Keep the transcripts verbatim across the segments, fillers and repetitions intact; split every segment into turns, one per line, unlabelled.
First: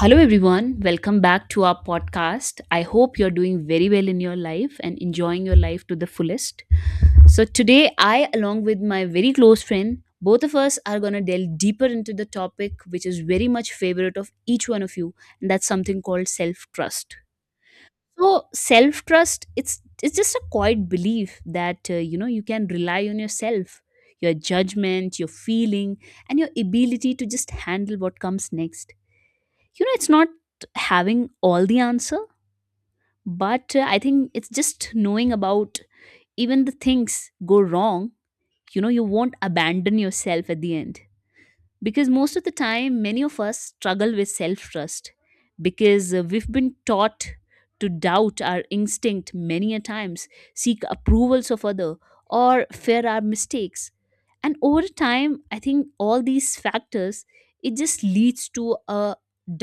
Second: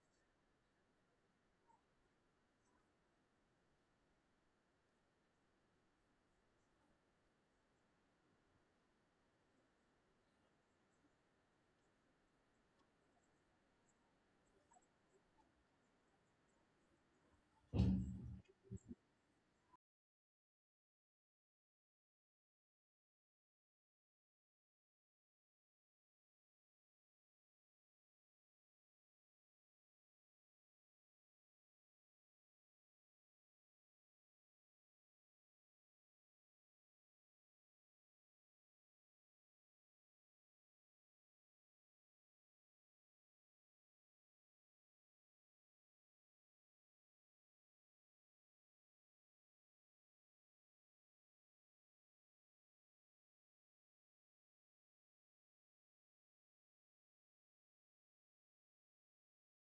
Hello, everyone. Welcome back to our podcast. I hope you're doing very well in your life and enjoying your life to the fullest. So, today, I, along with my very close friend, both of us are going to delve deeper into the topic which is very much favorite of each one of you, and that's something called self trust. So self trust, it's it's just a quiet belief that uh, you know you can rely on yourself, your judgment, your feeling, and your ability to just handle what comes next. You know it's not having all the answer, but uh, I think it's just knowing about, even the things go wrong, you know you won't abandon yourself at the end. Because most of the time, many of us struggle with self trust, because uh, we've been taught to doubt our instinct many a times, seek approvals of other, or fear our mistakes. And over time, I think all these factors, it just leads to a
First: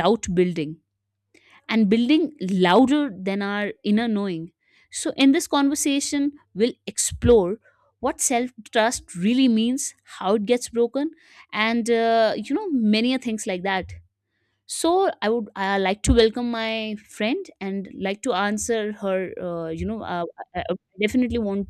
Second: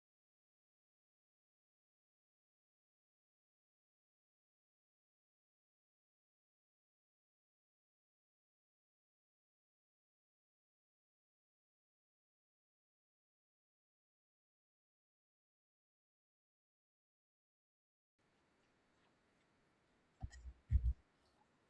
doubt building and building louder than our inner knowing. So, in this conversation, we'll explore what self trust really means, how it gets broken, and uh, you know, many a things like that. So i would I like to welcome my friend and like to answer her uh, you know uh, I, I definitely want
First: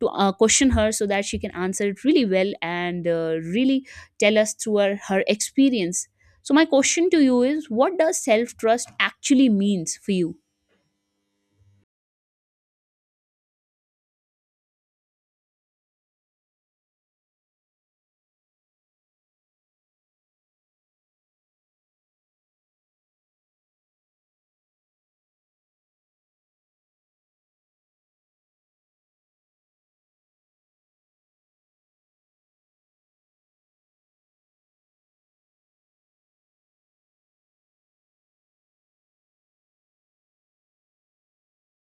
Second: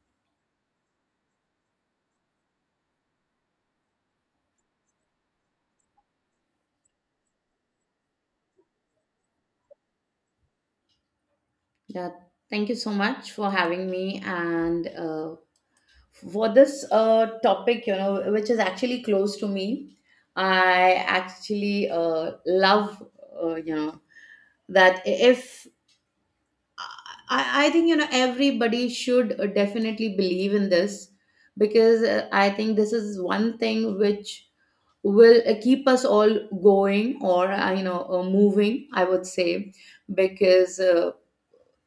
to uh, question her so that she can answer it really well, and uh, really tell us through her, her experience. So my question to you is, what does self trust actually means for you?
Yeah, thank you so much for having me and uh, for this uh, topic, you know, which is actually close to me. I actually uh, love, uh, you know, that if I, I think, you know, everybody should uh, definitely believe in this, because uh, I think this is one thing which will uh, keep us all going, or, uh, you know, uh, moving, I would say, because. Uh,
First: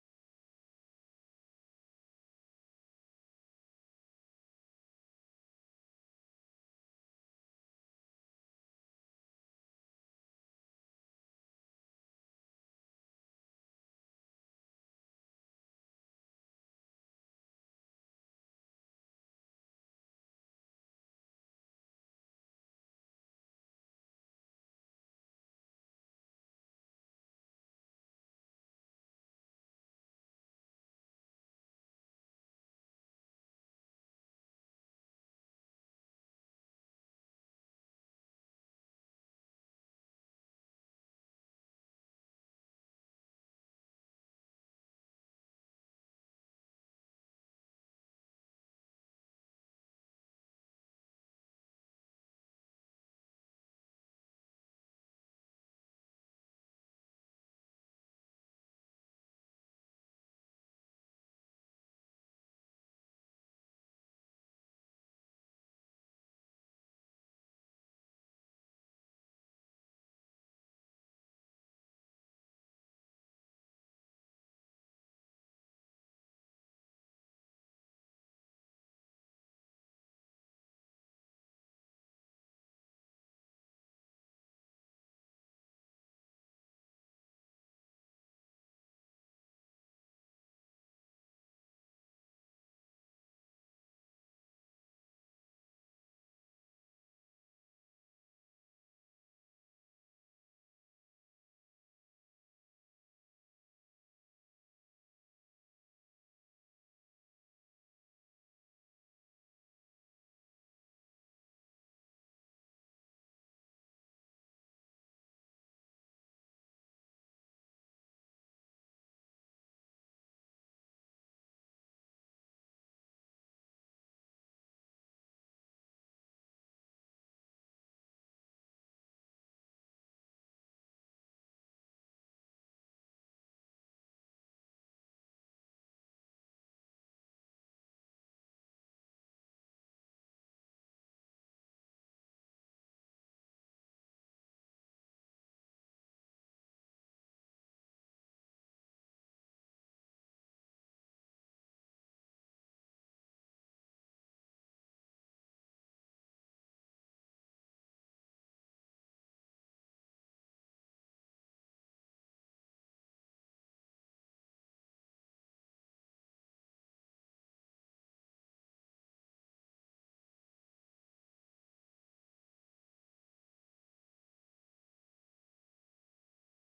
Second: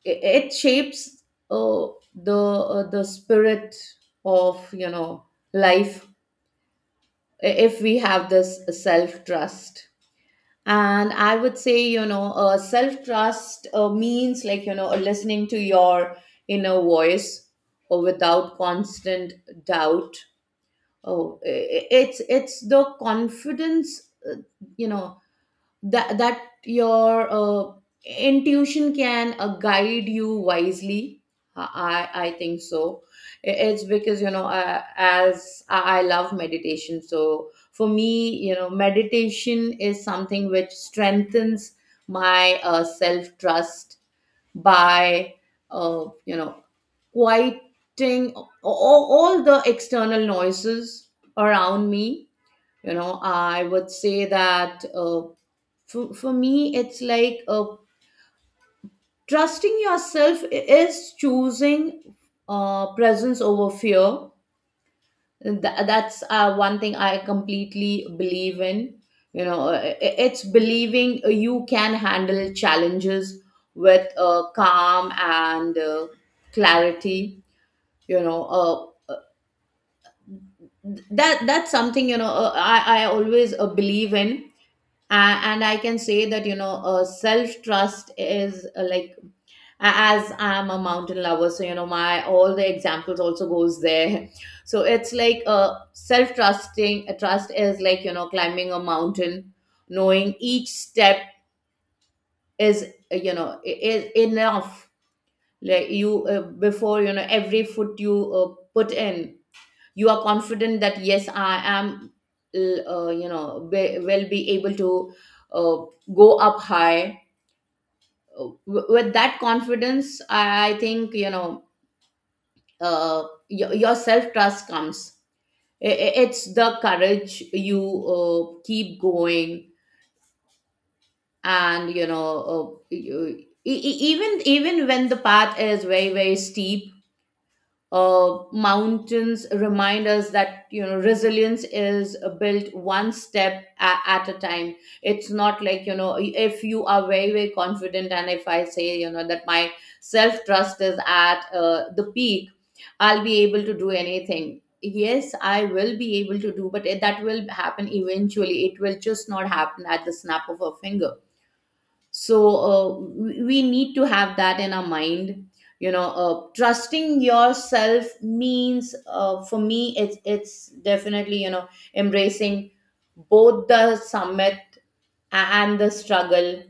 it, it shapes uh, the uh, the spirit of you know life, i- if we have this self trust. And I would say, you know uh, self trust uh, means, like, you know listening to your inner voice, or without constant doubt. Oh i- i- it's it's the confidence, uh, you know that that your uh, intuition can uh, guide you wisely. I i I think so. I- it's because, you know uh, as i I love meditation, so for me, you know meditation is something which strengthens my uh, self trust by uh, you know quieting all, all the external noises around me. You know, I would say that, uh, for, for me, it's like uh, trusting yourself i- is choosing uh, presence over fear. Th- that's uh, one thing I completely believe in. you know uh, i- it's believing you can handle challenges with uh, calm and uh, clarity. you know uh, that that's something, you know uh, i i always uh, believe in. Uh, and I can say that, you know uh, self trust is uh, like, as I'm a mountain lover, so, you know my all the examples also goes there. So it's like, uh, self trusting uh, trust is like, you know climbing a mountain, knowing each step is uh, you know i- is enough. Like, you, uh, before, you know every foot you uh, put in, you are confident that, yes, I am l- uh, you know be- will be able to uh, go up high. Uh, w- with that confidence, i I think, you know uh, your, your self trust comes. I- i- it's the courage, you uh, keep going, and, you know uh, you- e- e- even even when the path is very very steep. Uh, mountains remind us that, you know resilience is uh, built one step a- at a time. It's not like, you know if you are very very confident, and if I say, you know that my self trust is at uh, the peak, I'll be able to do anything. Yes, I will be able to do, but it- that will happen eventually. It will just not happen at the snap of a finger. So uh, we we need to have that in our mind. You know uh, trusting yourself means, uh, for me, it's it's definitely, you know embracing both the summit and the struggle.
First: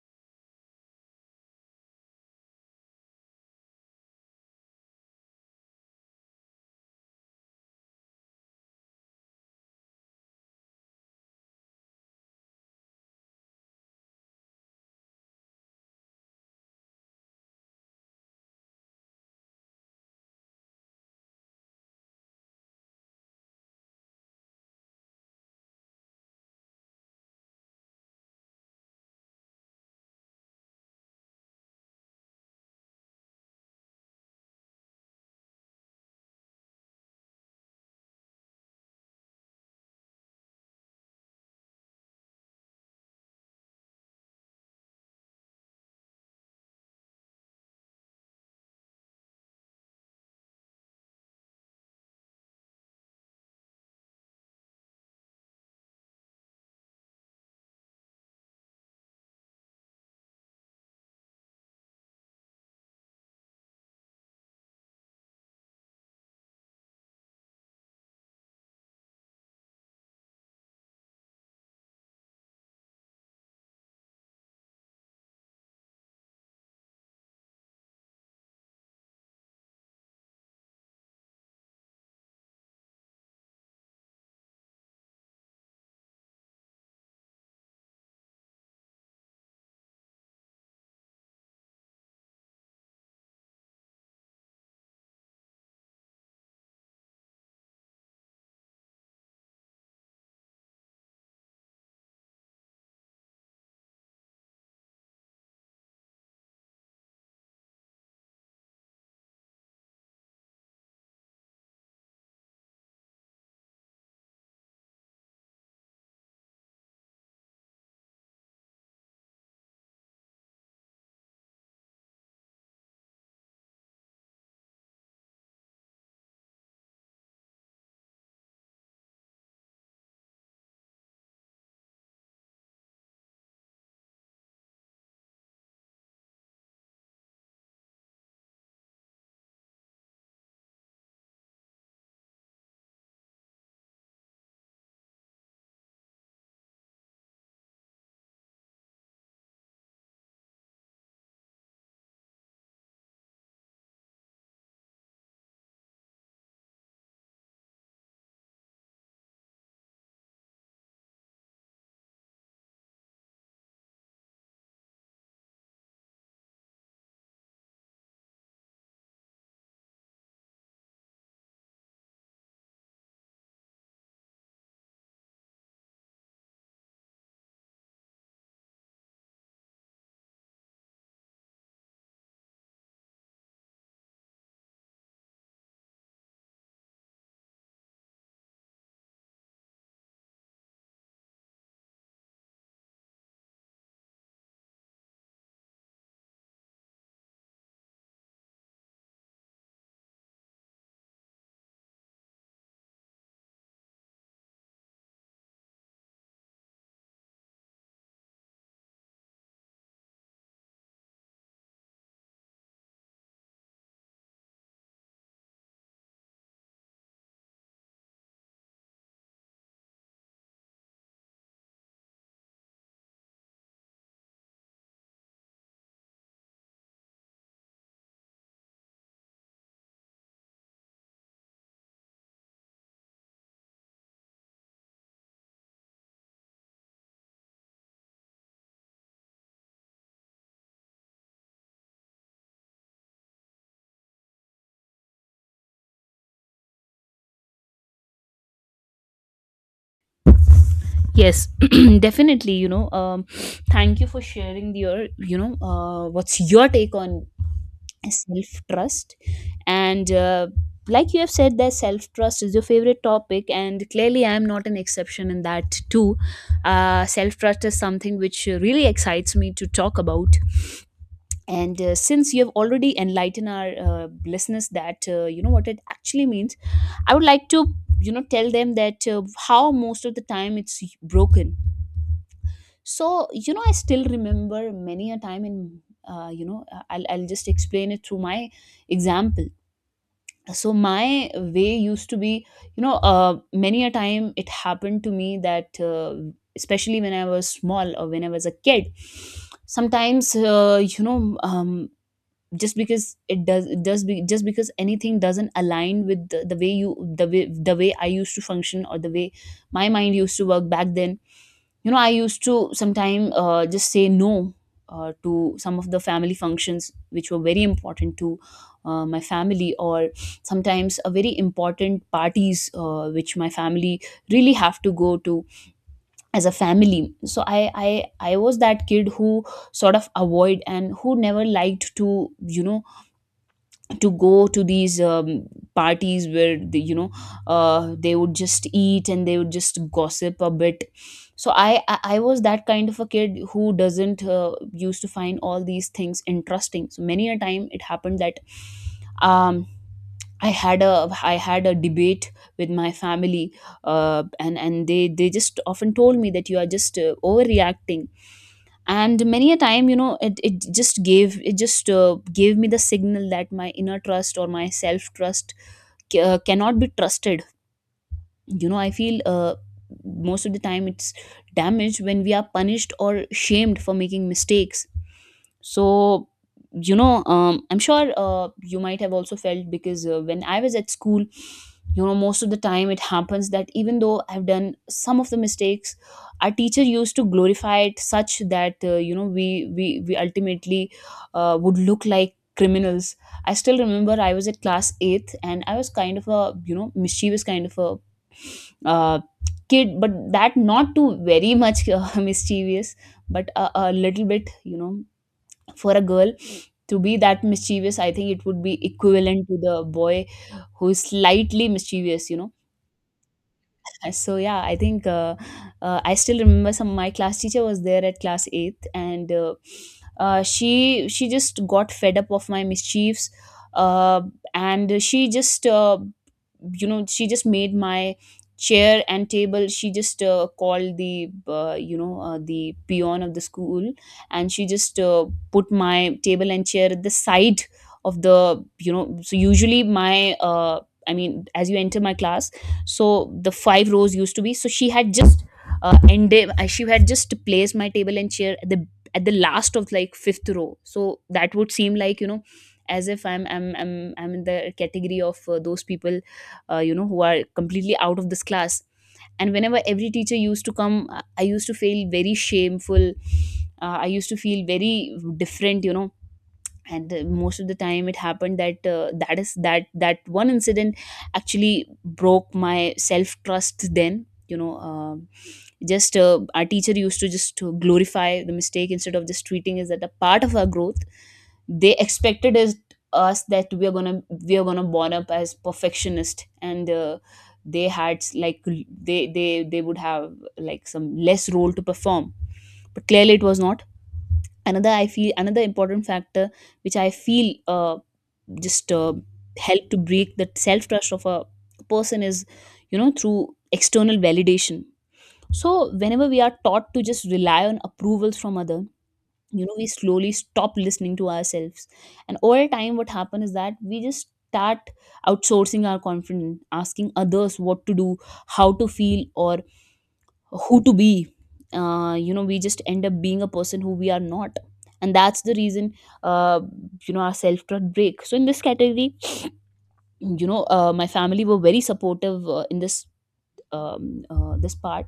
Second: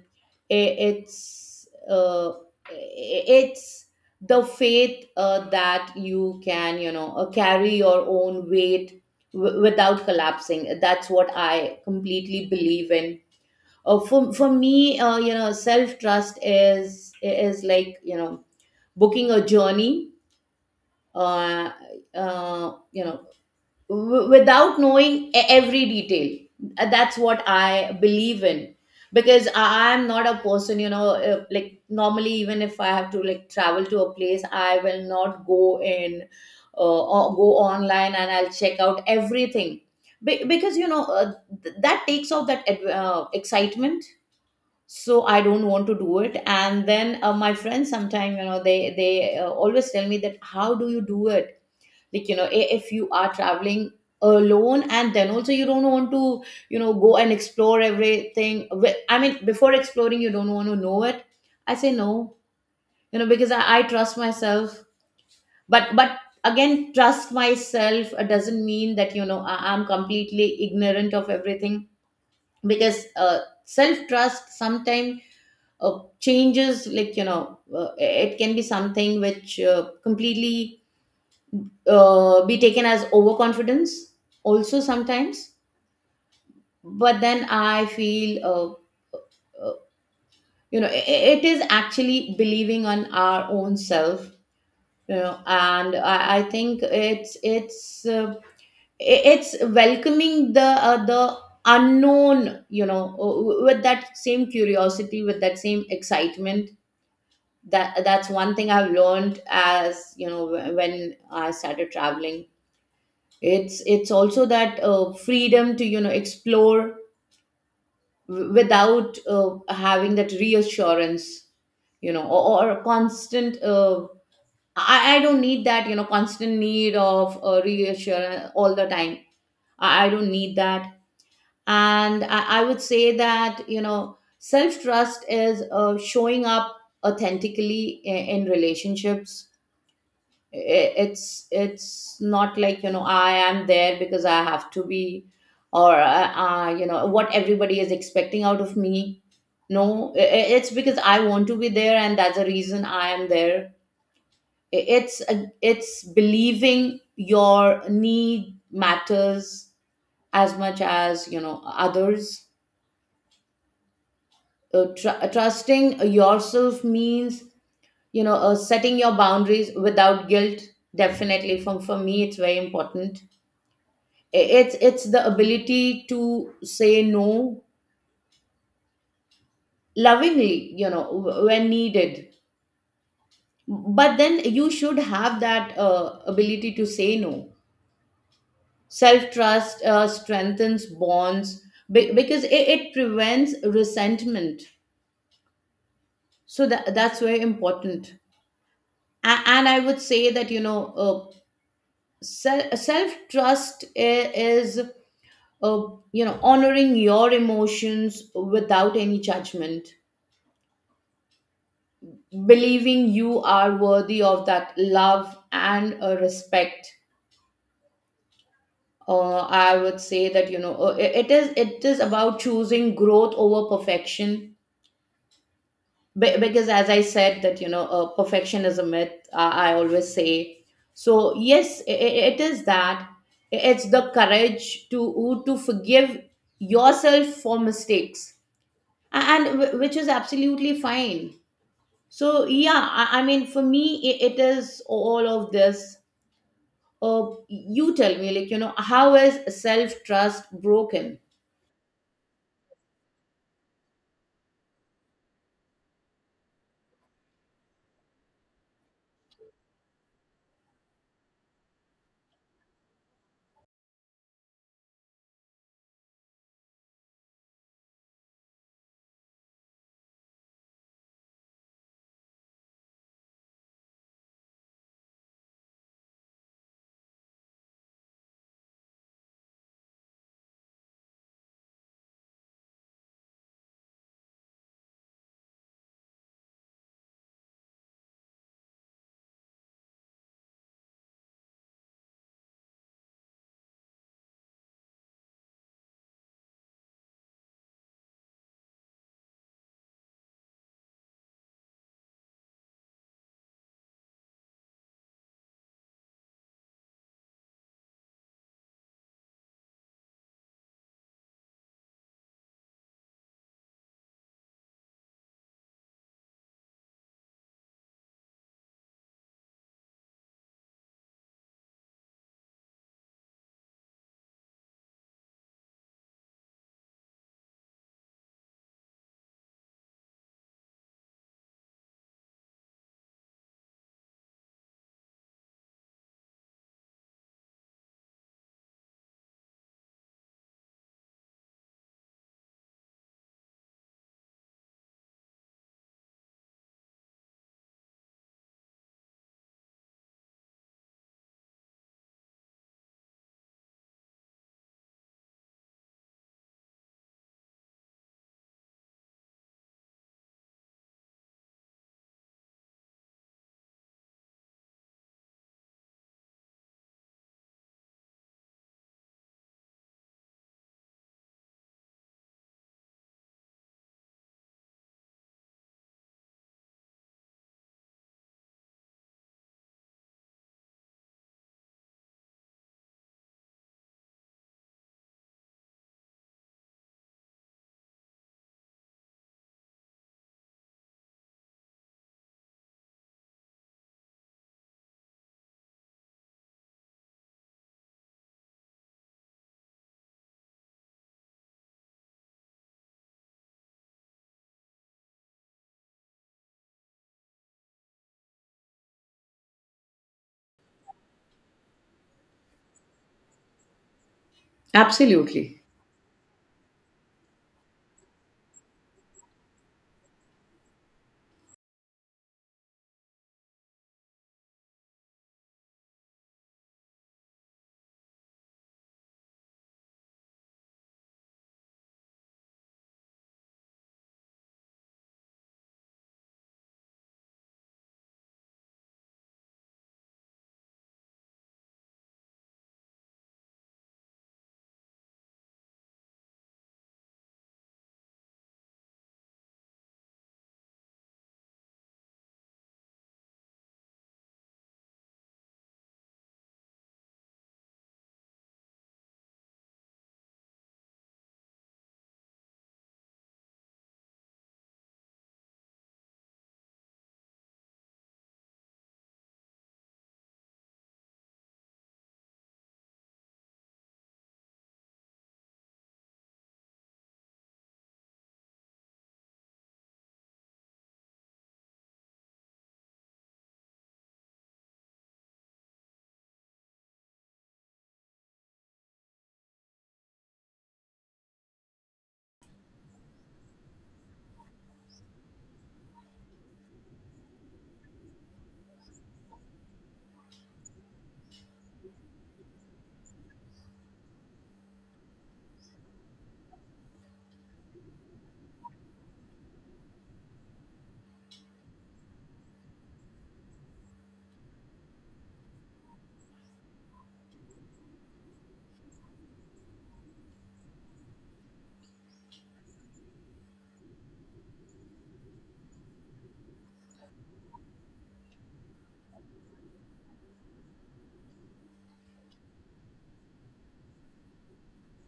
I- it's uh, i- it's the faith, uh, that you can, you know uh, carry your own weight w- without collapsing. That's what I completely believe in. Uh, for for me, uh, you know self trust is is like, you know booking a journey, uh, uh, you know w- without knowing e- every detail. Uh, that's what I believe in, because I am not a person, you know uh, like, normally, even if I have to, like, travel to a place, I will not go in, uh, or go online and I'll check out everything. Be- because, you know uh, th- that takes off that, ad- uh, excitement. So I don't want to do it. And then, uh, my friends sometime, you know they they uh, always tell me that, how do you do it? Like, you know i- if you are traveling alone, and then also you don't want to, you know go and explore everything. Wh- I mean, before exploring, you don't want to know it. I say no. You know, because i, I trust myself. But but again, trust myself uh, doesn't mean that, you know, I, i'm completely ignorant of everything. Because uh, self trust sometimes uh, changes, like, you know uh, it can be something which uh, completely uh, be taken as overconfidence also, sometimes. But then I feel, uh, uh, you know i i- it is actually believing on our own self. You know, and i, I think it's it's uh, i- it's welcoming the uh, the unknown, you know uh, with that same curiosity, with that same excitement. That that's one thing I've learned, as you know, wh- when I started traveling. It's it's also that uh, freedom to, you know explore w- without uh, having that reassurance, you know or, or a constant, uh, I, I don't need that, you know constant need of uh, reassurance all the time. I, I don't need that. And I, I would say that, you know self-trust is uh, showing up authentically in, in relationships. i- it's it's not like, you know I am there because I have to be, or, uh, uh, you know what everybody is expecting out of me. No, i- i- it's because I want to be there, and that's the reason I am there. I- it's a- it's believing your need matters as much as, you know, others. Uh, tr- trusting yourself means, you know uh, setting your boundaries without guilt. Definitely, for, for me, it's very important. It's it's the ability to say no, lovingly, you know w- when needed. But then you should have that uh, ability to say no. Self trust uh, strengthens bonds, be- because it, it prevents resentment. So that that's very important. A- and I would say that, you know uh, self trust is, uh, you know honoring your emotions without any judgment, believing you are worthy of that love and uh, respect. uh, I would say that, you know uh, it it is it is about choosing growth over perfection. Be- because, as I said that, you know uh, perfection is a myth, i, I always say. So, yes, i i- it is that. It's the courage to to forgive yourself for mistakes, and and which is absolutely fine. So, yeah, i, I mean, for me, it, it is all of this. Uh, you tell me, like, you know, how is self trust broken?
Yes, definitely. You know, um, thank you for sharing your, you know, uh, what's your take on self trust? And uh, like you have said, that self trust is your favorite topic, and clearly, I'm not an exception in that too. Uh, self trust is something which really excites me to talk about. And uh, since you have already enlightened our uh, listeners that uh, you know what it actually means, I would like to you know tell them that uh, how most of the time it's broken. So you know I still remember many a time. In uh, you know uh, I'll, I'll just explain it through my example. So my way used to be, you know uh, many a time it happened to me that uh, especially when I was small or when I was a kid, sometimes uh, you know um, just because it does it does be, just because anything doesn't align with the, the way you the way the way I used to function, or the way my mind used to work back then. You know, I used to sometime uh, just say no uh, to some of the family functions which were very important to uh, my family, or sometimes a very important parties uh, which my family really have to go to as a family. So I, I i was that kid who sort of avoid and who never liked to, you know to go to these um, parties where the, you know uh, they would just eat and they would just gossip a bit. So i i, I was that kind of a kid who doesn't uh, used to find all these things interesting, so many a time it happened that, um I had a I had a debate with my family, uh, and and they they just often told me that you are just uh, overreacting. And many a time, you know, it, it just gave it just uh, gave me the signal that my inner trust or my self trust uh, cannot be trusted. you know I feel uh, most of the time it's damaged when we are punished or shamed for making mistakes. So you know um, I'm sure uh, you might have also felt, because uh, when I was at school, you know most of the time it happens that, even though I've done some of the mistakes, our teacher used to glorify it such that, uh, you know we we we ultimately uh, would look like criminals. I still remember, I was at class eighth, and I was kind of a, you know, mischievous kind of a uh, kid, but that not too very much, uh, mischievous, but a, a little bit, you know. For a girl to be that mischievous, I think it would be equivalent to the boy who's slightly mischievous, you know. So yeah, I think, uh,
Absolutely.
uh, I still remember, some my class teacher was there at class eighth, and uh, uh, she she just got fed up of my mischiefs. uh, and she just, uh, you know she just made my chair and table, she just uh, called the uh, you know uh, the peon of the school, and she just uh, put my table and chair at the side of the, you know. So usually my uh, I mean, as you enter my class, so the five rows used to be, so she had just uh, ended uh, she had just placed my table and chair at the at the last of like fifth row. So that would seem like, you know, as if i'm i'm i'm, I'm in the category of uh, those people, uh, you know, who are completely out of this class. And whenever every teacher used to come, i I used to feel very shameful. uh, I used to feel very different, you know. And the, most of the time it happened that, uh, that is that that one incident actually broke my self trust then, you know. Um just uh, our teacher used to just to glorify the mistake instead of just treating it as a part of our growth. They expected us, us that we are gonna we are gonna born up as perfectionist, and uh, they had like they they they would have like some less role to perform, but clearly it was not. Another, I feel, another important factor, which I feel uh, just uh, help to break that self trust of a person is, you know, through external validation. So whenever we are taught to just rely on approvals from other, you know, we slowly stop listening to ourselves, and over time what happens is that we just start outsourcing our confidence, asking others what to do, how to feel, or who to be. Uh, you know we just end up being a person who we are not, and that's the reason, uh, you know our self trust break. So in this category, you know, uh, my family were very supportive uh, in this, um, uh, this part.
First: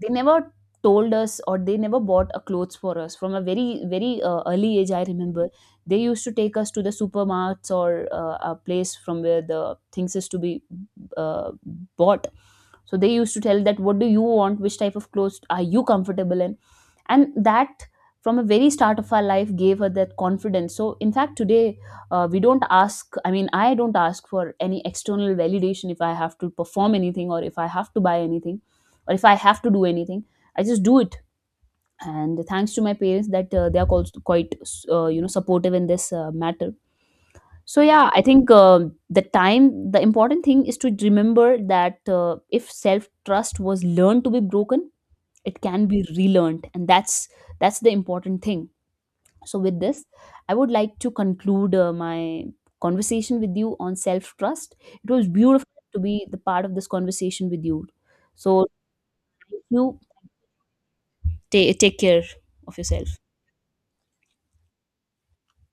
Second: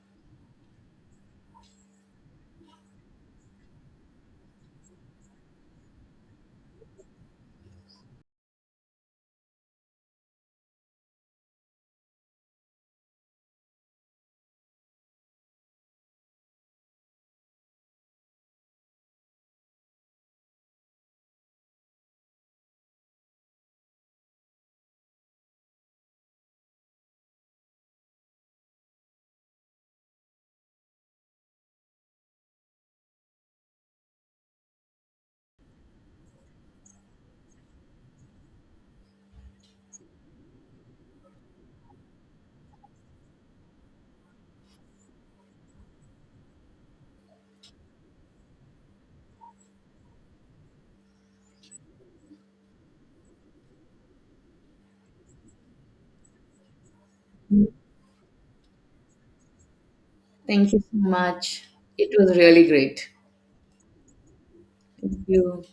They never told us or they never bought a clothes for us from a very very uh, early age, I remember. They used to take us to the supermarkets or uh, a place from where the things is to be uh, bought. So they used to tell that, what do you want, which type of clothes are you comfortable in. And that, from a very start of our life, gave her that confidence. So in fact today, uh, we don't ask, I mean, I don't ask for any external validation if I have to perform anything, or if I have to buy anything, or if I have to do anything. I just do it. And thanks to my parents that uh, they are called quite uh, you know, supportive in this uh, matter. So yeah, I think, um the time, the important thing is to remember that uh, if self trust was learned to be broken, it can be relearned, and that's that's the important thing. So with this, I would like to conclude uh, my conversation with you on self trust. It was beautiful to be the part of this conversation with you. So thank you.
Thank you so much.
Ta take
It
care
was really
of yourself.
great. Thank you.